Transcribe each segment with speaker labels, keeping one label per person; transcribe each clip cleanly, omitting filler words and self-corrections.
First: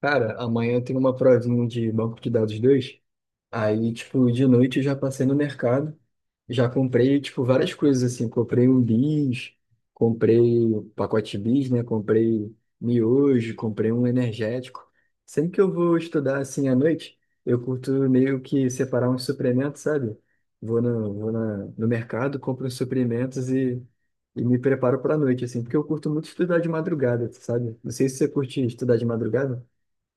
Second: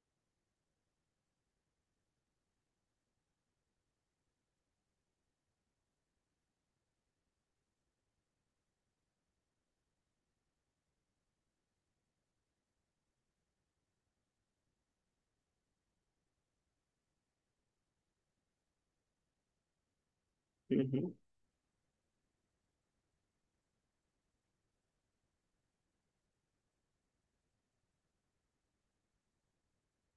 Speaker 1: Cara, amanhã tem uma provinha de banco de dados dois. Aí, tipo, de noite eu já passei no mercado. Já comprei, tipo, várias coisas, assim. Comprei um bis, comprei pacote bis, né? Comprei miojo, comprei um energético. Sempre que eu vou estudar, assim, à noite, eu curto meio que separar uns suplementos, sabe? Vou no,
Speaker 2: Uhum.
Speaker 1: vou na, No mercado, compro uns suplementos e me preparo pra noite, assim. Porque eu curto muito estudar de madrugada, sabe? Não sei se você curte estudar de madrugada.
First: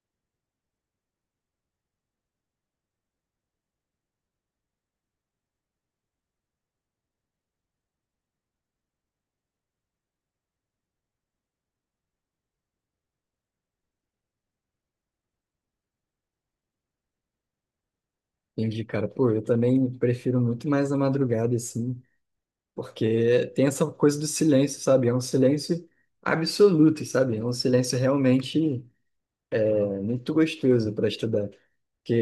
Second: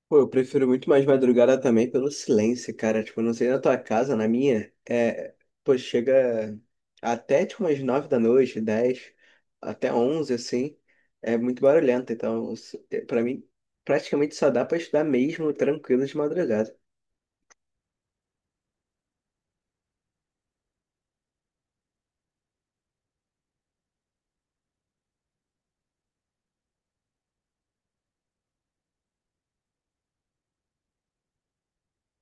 Speaker 2: Pô, eu prefiro muito mais madrugada também pelo silêncio, cara. Tipo, não sei na tua casa, na minha, pô, chega até tipo umas 9 da noite, 10, até 11, assim, é muito barulhento. Então, pra mim, praticamente só dá pra estudar mesmo tranquilo de madrugada.
Speaker 1: Entendi, cara. Pô, eu também prefiro muito mais a madrugada, assim, porque tem essa coisa do silêncio, sabe? É um silêncio absoluto, sabe? É um silêncio realmente muito gostoso para estudar. Porque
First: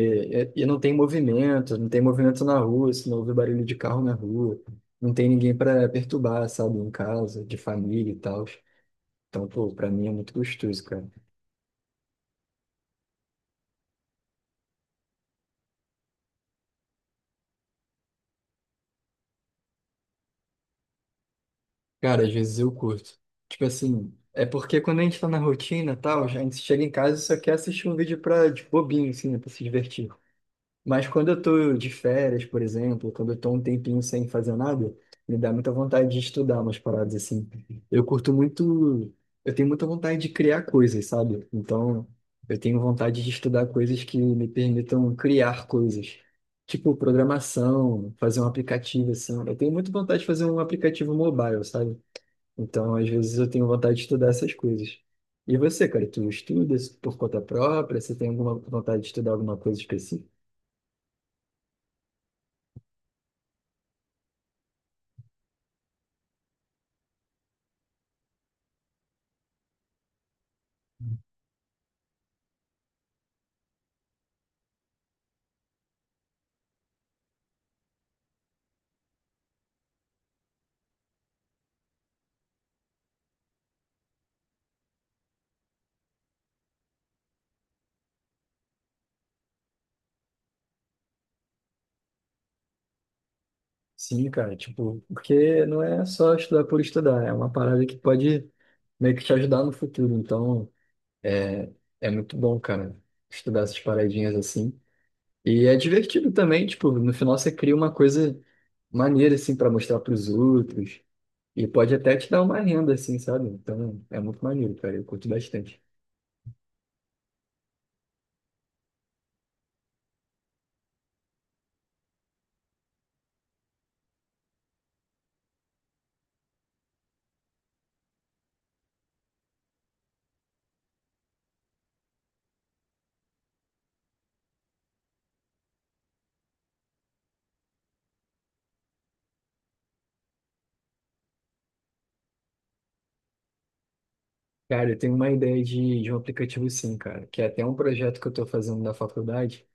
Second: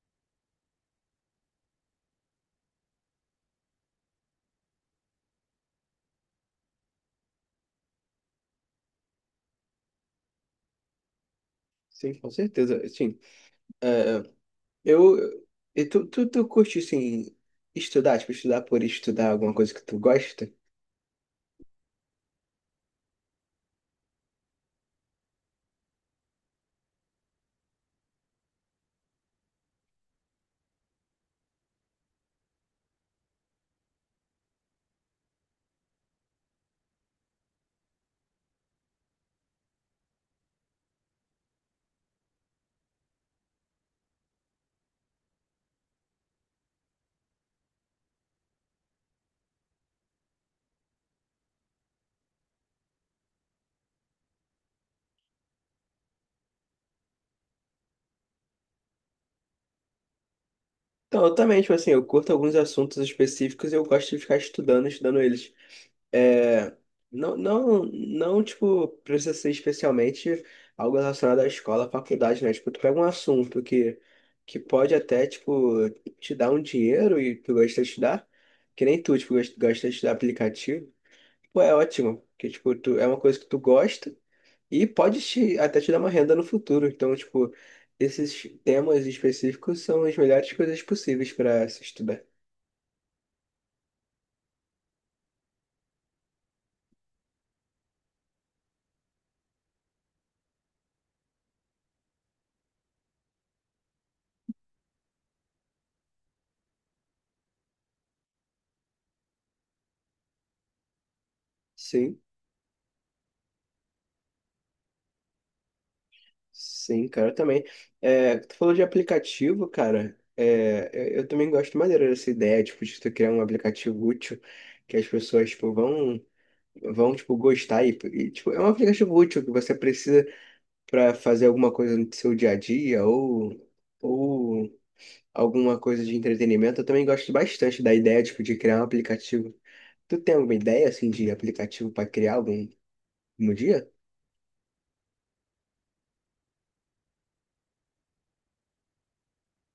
Speaker 1: e não tem movimento, não tem movimento na rua, se não ouve barulho de carro na rua, não tem ninguém para perturbar, sabe? Em casa, de família e tal. Então, pô, para mim é muito gostoso, cara.
Speaker 2: Sim, com certeza. Sim, é, eu, e tu curte, assim, estudar, tipo, estudar por estudar alguma coisa que tu gosta?
Speaker 1: Cara, às vezes eu curto. Tipo assim, é porque quando a gente tá na rotina e tal, a gente chega em casa e só quer assistir um vídeo pra, de bobinho, assim, né, pra se divertir. Mas quando eu tô de férias, por exemplo, quando eu tô um tempinho sem fazer nada, me dá muita vontade de estudar umas paradas assim. Eu curto muito, eu tenho muita vontade de criar coisas, sabe? Então, eu tenho vontade de estudar coisas que me permitam criar coisas. Tipo, programação, fazer um aplicativo, assim. Eu tenho muita vontade de fazer um aplicativo mobile, sabe? Então, às vezes eu tenho vontade de estudar essas coisas. E você, cara, tu estuda por conta própria? Você tem alguma vontade de estudar alguma coisa específica?
Speaker 2: Então, eu também, tipo assim, eu curto alguns assuntos específicos e eu gosto de ficar estudando eles. É, não, não, não, tipo, precisa ser especialmente algo relacionado à escola, à faculdade, né? Tipo, tu pega um assunto que pode até, tipo, te dar um dinheiro e tu gosta de estudar, que nem tu, tipo, gosta gosta de estudar aplicativo, pô, é ótimo, porque, tipo, tu, é uma coisa que tu gosta e pode até te dar uma renda no futuro. Então, tipo, esses temas específicos são as melhores coisas possíveis para se estudar.
Speaker 1: Sim, cara, tipo, porque não é só estudar por estudar, é uma parada que pode meio que te ajudar no futuro. Então, é, é muito bom, cara, estudar essas paradinhas assim. E é divertido também, tipo, no final você cria uma coisa maneira, assim, pra mostrar pros outros. E pode até
Speaker 2: Sim,
Speaker 1: te dar uma renda, assim, sabe? Então, é muito maneiro, cara, eu curto bastante.
Speaker 2: sim, cara, também. É, tu falou de aplicativo, cara. É, eu também gosto maneiro dessa ideia, tipo, de tu criar um aplicativo útil que as pessoas, tipo, vão, tipo, gostar. E, tipo, é um aplicativo útil que você precisa para fazer alguma coisa no seu dia a dia ou... ou alguma coisa de entretenimento, eu também gosto bastante da ideia, tipo, de criar um aplicativo. Tu tem alguma ideia, assim, de aplicativo para criar algum dia?
Speaker 1: Cara, eu tenho uma ideia de um aplicativo sim, cara, que é até um projeto que eu estou fazendo na faculdade,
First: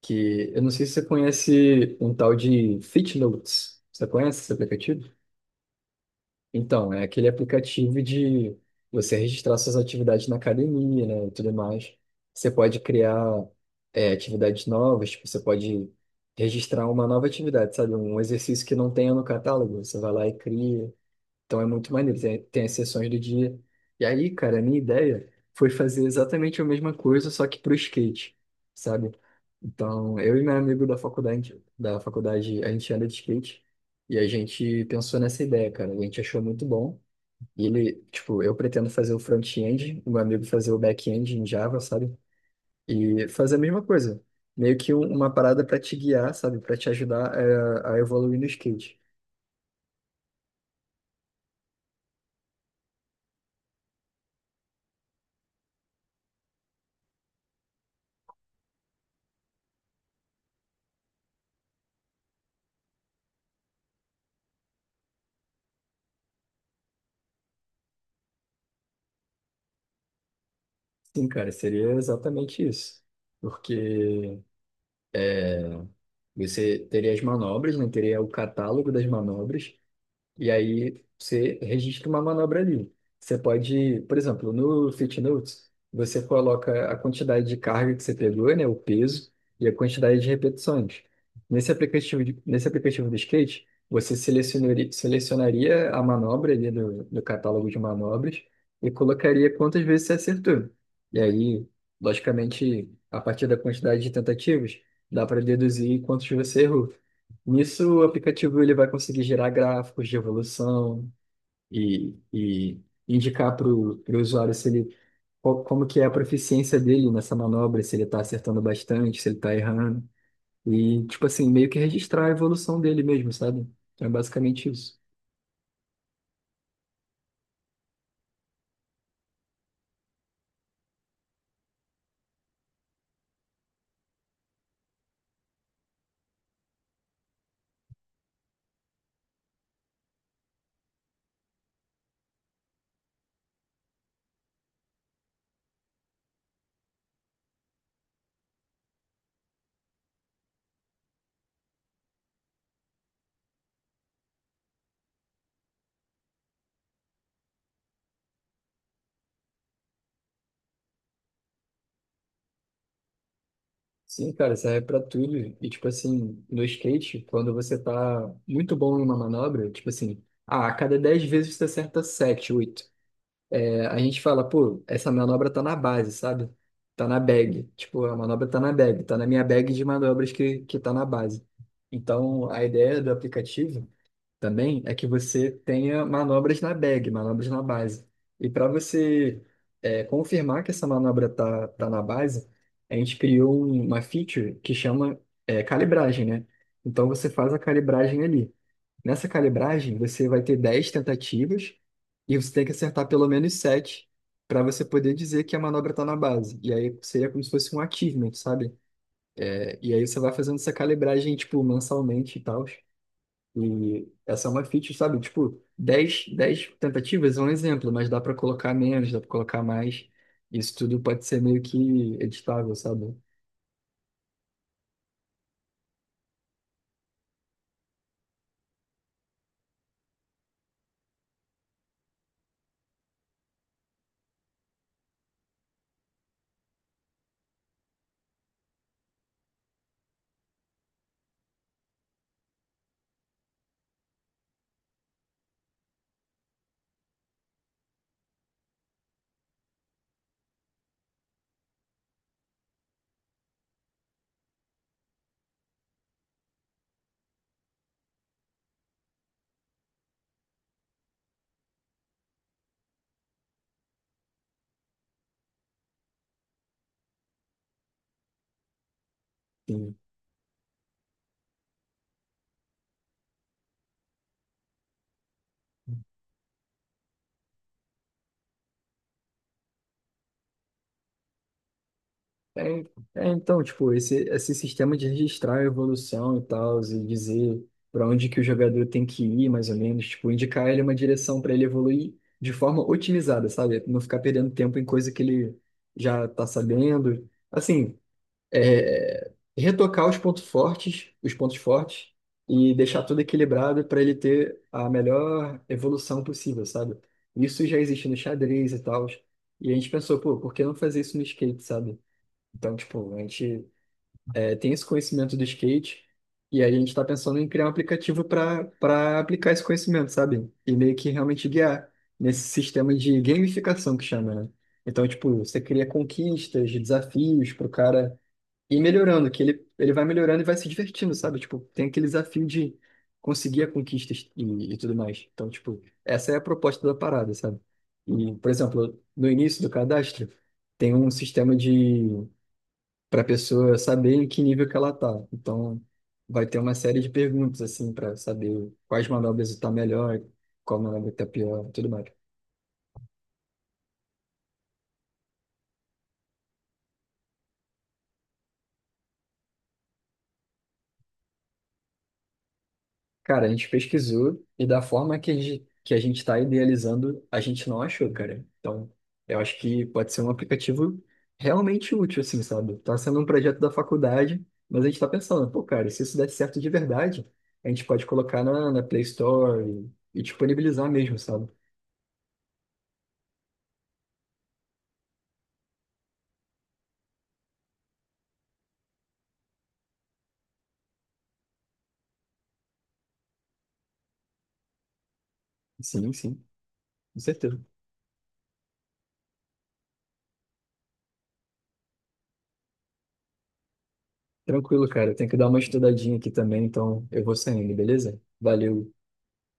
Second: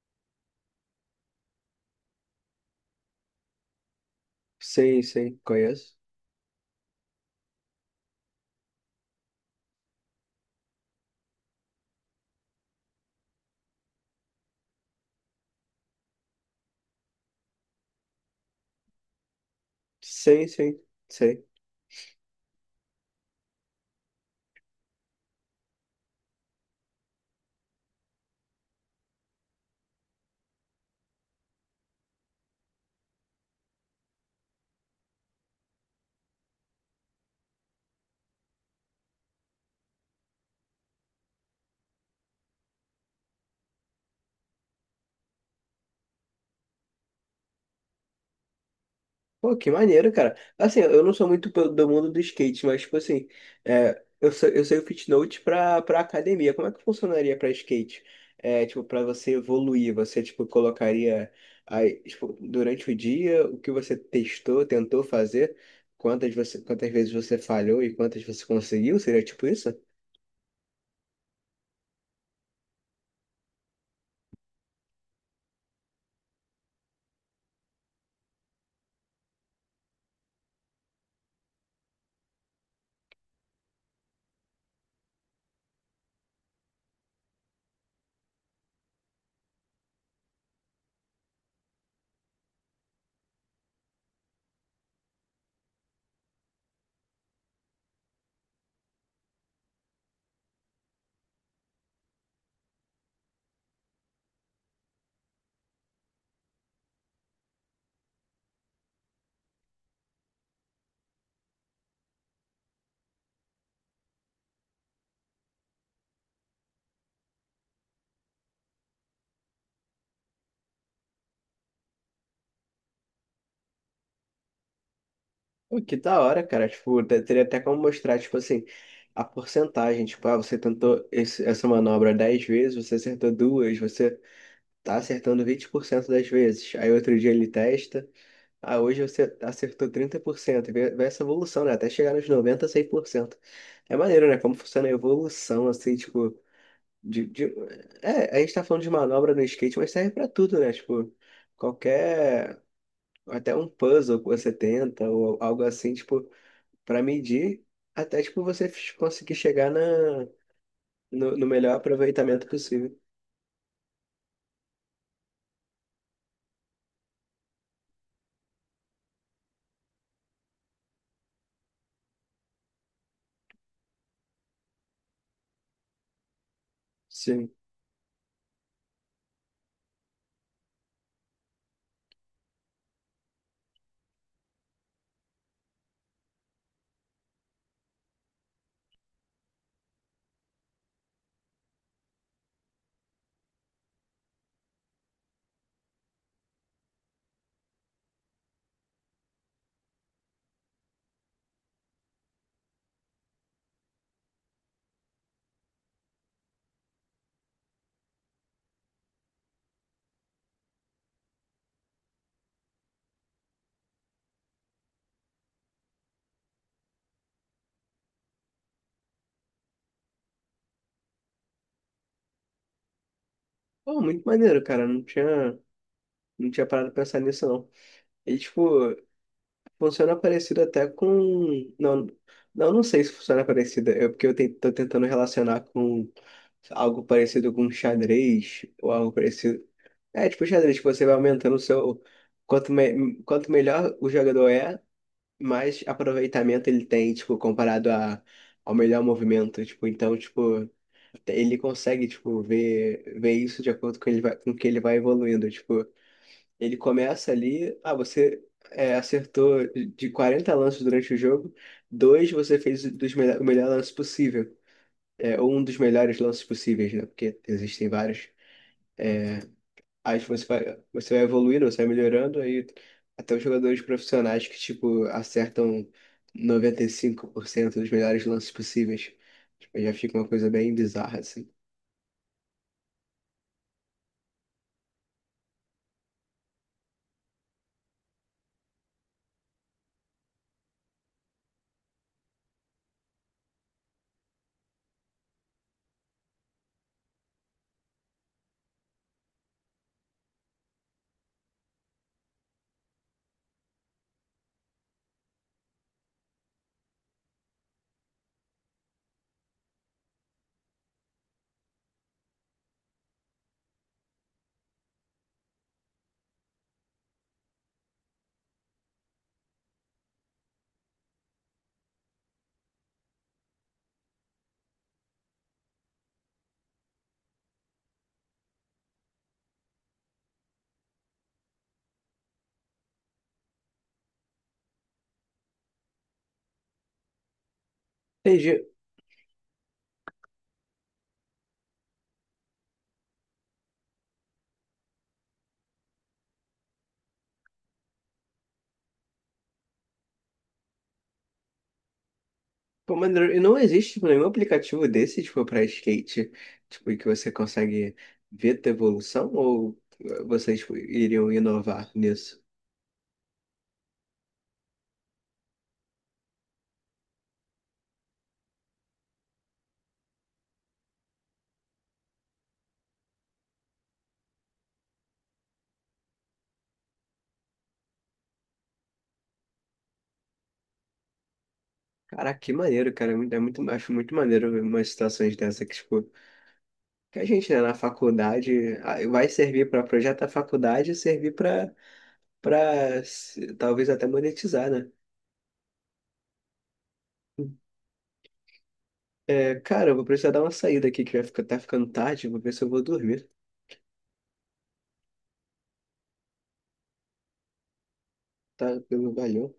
Speaker 1: que eu não sei se você conhece um tal de FitNotes. Você conhece esse
Speaker 2: Sim,
Speaker 1: aplicativo?
Speaker 2: sim, conheço.
Speaker 1: Então, é aquele aplicativo de você registrar suas atividades na academia, né, e tudo mais. Você pode criar atividades novas, tipo, você pode registrar uma nova atividade, sabe? Um exercício que não tenha no catálogo, você vai lá e
Speaker 2: Sim, sim,
Speaker 1: cria.
Speaker 2: sim.
Speaker 1: Então é muito maneiro, tem as sessões do dia. E aí, cara, a minha ideia foi fazer exatamente a mesma coisa, só que pro skate, sabe? Então, eu e meu amigo da faculdade, a gente anda de skate e a gente pensou nessa ideia, cara. A gente achou muito bom. E ele, tipo, eu pretendo fazer o front-end, o meu amigo fazer o back-end em Java, sabe? E fazer a mesma coisa. Meio que uma parada para te guiar, sabe? Para te ajudar a evoluir no skate.
Speaker 2: Pô, que maneiro, cara. Assim, eu não sou muito do mundo do skate, mas, tipo assim, eu sei o Fitnote pra academia. Como é que funcionaria pra skate? É, tipo, pra você evoluir, você, tipo, colocaria aí, tipo, durante o dia o que você testou, tentou fazer, quantas vezes você falhou e quantas você conseguiu? Seria tipo isso?
Speaker 1: Sim, cara, seria exatamente isso. Porque você teria as manobras, né? Teria o catálogo das manobras, e aí você registra uma manobra ali. Você pode, por exemplo, no FitNotes, você coloca a quantidade de carga que você pegou, né, o peso e a quantidade de repetições. Nesse aplicativo do skate, você selecionaria, selecionaria a manobra ali do catálogo de manobras e colocaria quantas vezes você acertou. E aí, logicamente, a partir da quantidade de tentativas, dá para deduzir quantos você errou. Nisso, o aplicativo ele vai conseguir gerar gráficos de evolução e indicar para o usuário se ele, qual- como que é a proficiência dele nessa manobra, se ele está acertando bastante, se ele está errando. E, tipo assim, meio que registrar a evolução dele mesmo, sabe? Então, é basicamente isso.
Speaker 2: Pô, que da hora, cara. Tipo, teria até como mostrar, tipo assim, a porcentagem. Tipo, ah, você tentou essa manobra 10 vezes, você acertou duas, você tá acertando 20% das vezes. Aí outro dia ele testa. Ah, hoje você acertou 30%. Vê essa evolução, né? Até chegar nos noventa 100%. É maneiro, né? Como funciona a evolução, assim, tipo... De... É, a gente tá falando de manobra no skate, mas serve pra tudo, né? Tipo, qualquer... Até um puzzle que você tenta, ou algo assim, tipo, pra medir, até, tipo, você conseguir chegar na, no, no melhor aproveitamento possível.
Speaker 1: Sim, cara, serve para tudo. E, tipo assim, no skate, quando você tá muito bom em uma manobra, tipo assim, ah, a cada 10 vezes você acerta 7 oito. A gente fala, pô, essa manobra tá na base, sabe? Tá na
Speaker 2: Sim.
Speaker 1: bag. Tipo, a manobra tá na bag, tá na minha bag de manobras que tá na base. Então, a ideia do aplicativo também é que você tenha manobras na bag, manobras na base. E para você confirmar que essa manobra tá na base, a gente criou uma feature que chama calibragem, né? Então, você faz a calibragem ali. Nessa calibragem, você vai ter 10 tentativas e você tem que acertar pelo menos 7 para você poder dizer que a manobra está na base. E aí seria como se fosse um achievement, sabe? É, e aí você vai fazendo essa calibragem, tipo, mensalmente e tal. E essa é uma feature, sabe? Tipo, dez tentativas é um exemplo, mas dá para colocar menos, dá para colocar mais. Isso tudo pode ser meio que editável, sabe?
Speaker 2: Pô, muito maneiro, cara. Não tinha parado pra pensar nisso, não. E, tipo, funciona parecido até com... Não, não, não sei se funciona parecido. É porque eu tô tentando relacionar com algo parecido com xadrez ou algo parecido. É, tipo, xadrez, que você vai aumentando o seu. Quanto melhor o jogador é, mais aproveitamento ele tem, tipo, comparado ao melhor movimento. Tipo, então, tipo, ele consegue, tipo, ver isso de acordo com, com que ele vai evoluindo. Tipo. Ele começa ali, ah, você acertou de 40 lances durante o jogo, dois você fez o melhor lance possível, ou um dos melhores lances possíveis, né? Porque existem vários. Aí você vai evoluindo, você vai melhorando, aí até os jogadores profissionais que, tipo, acertam 95% dos melhores lances possíveis. Tipo, já fica uma coisa bem bizarra, assim.
Speaker 1: É, então, tipo, esse sistema de registrar a evolução e tal, e dizer para onde que o jogador tem que ir, mais ou menos, tipo, indicar ele uma direção para ele evoluir de forma otimizada, sabe? Não ficar perdendo tempo em coisa que ele já tá sabendo. Assim, retocar os pontos fortes, e deixar tudo equilibrado para ele ter a melhor evolução possível, sabe? Isso já existe no xadrez e tal. E a gente pensou, pô, por que não fazer isso no skate, sabe? Então, tipo, a gente tem esse conhecimento do skate e aí a gente está pensando em criar um aplicativo para aplicar esse conhecimento, sabe? E meio que realmente guiar nesse sistema de gamificação que chama, né? Então, tipo, você cria conquistas, desafios para o cara ir melhorando, ele vai melhorando e vai se divertindo, sabe? Tipo, tem aquele desafio de conseguir a conquista e tudo mais. Então, tipo, essa é a proposta da parada, sabe? E, por
Speaker 2: Entendi.
Speaker 1: exemplo, no início do cadastro, tem um sistema de para a pessoa saber em que nível que ela tá. Então, vai ter uma série de perguntas assim para saber quais manobras está melhor, qual manobra está pior, tudo mais.
Speaker 2: Pô, maneiro. E não existe, tipo, nenhum aplicativo desse, tipo, pra skate, tipo, em que você consegue ver tua evolução ou vocês, tipo, iriam inovar nisso?
Speaker 1: Cara, a gente pesquisou e da forma que que a gente está idealizando, a gente não achou, cara. Então, eu acho que pode ser um aplicativo realmente útil, assim, sabe? Tá sendo um projeto da faculdade, mas a gente está pensando, pô, cara, se isso der certo de verdade, a gente pode colocar na Play Store e disponibilizar mesmo, sabe?
Speaker 2: Caraca, que maneiro, cara. É muito, acho muito maneiro ver umas situações dessa que, tipo, que a gente, né, na faculdade vai servir pra projeto da faculdade e servir pra talvez até monetizar, né?
Speaker 1: Sim, sim, com certeza.
Speaker 2: É, cara, eu vou precisar dar uma saída aqui que vai ficar, tá ficando tarde, vou ver se eu vou dormir,
Speaker 1: Tranquilo, cara. Eu tenho que dar uma estudadinha aqui também, então eu vou saindo, beleza?
Speaker 2: tá?
Speaker 1: Valeu.
Speaker 2: Valeu.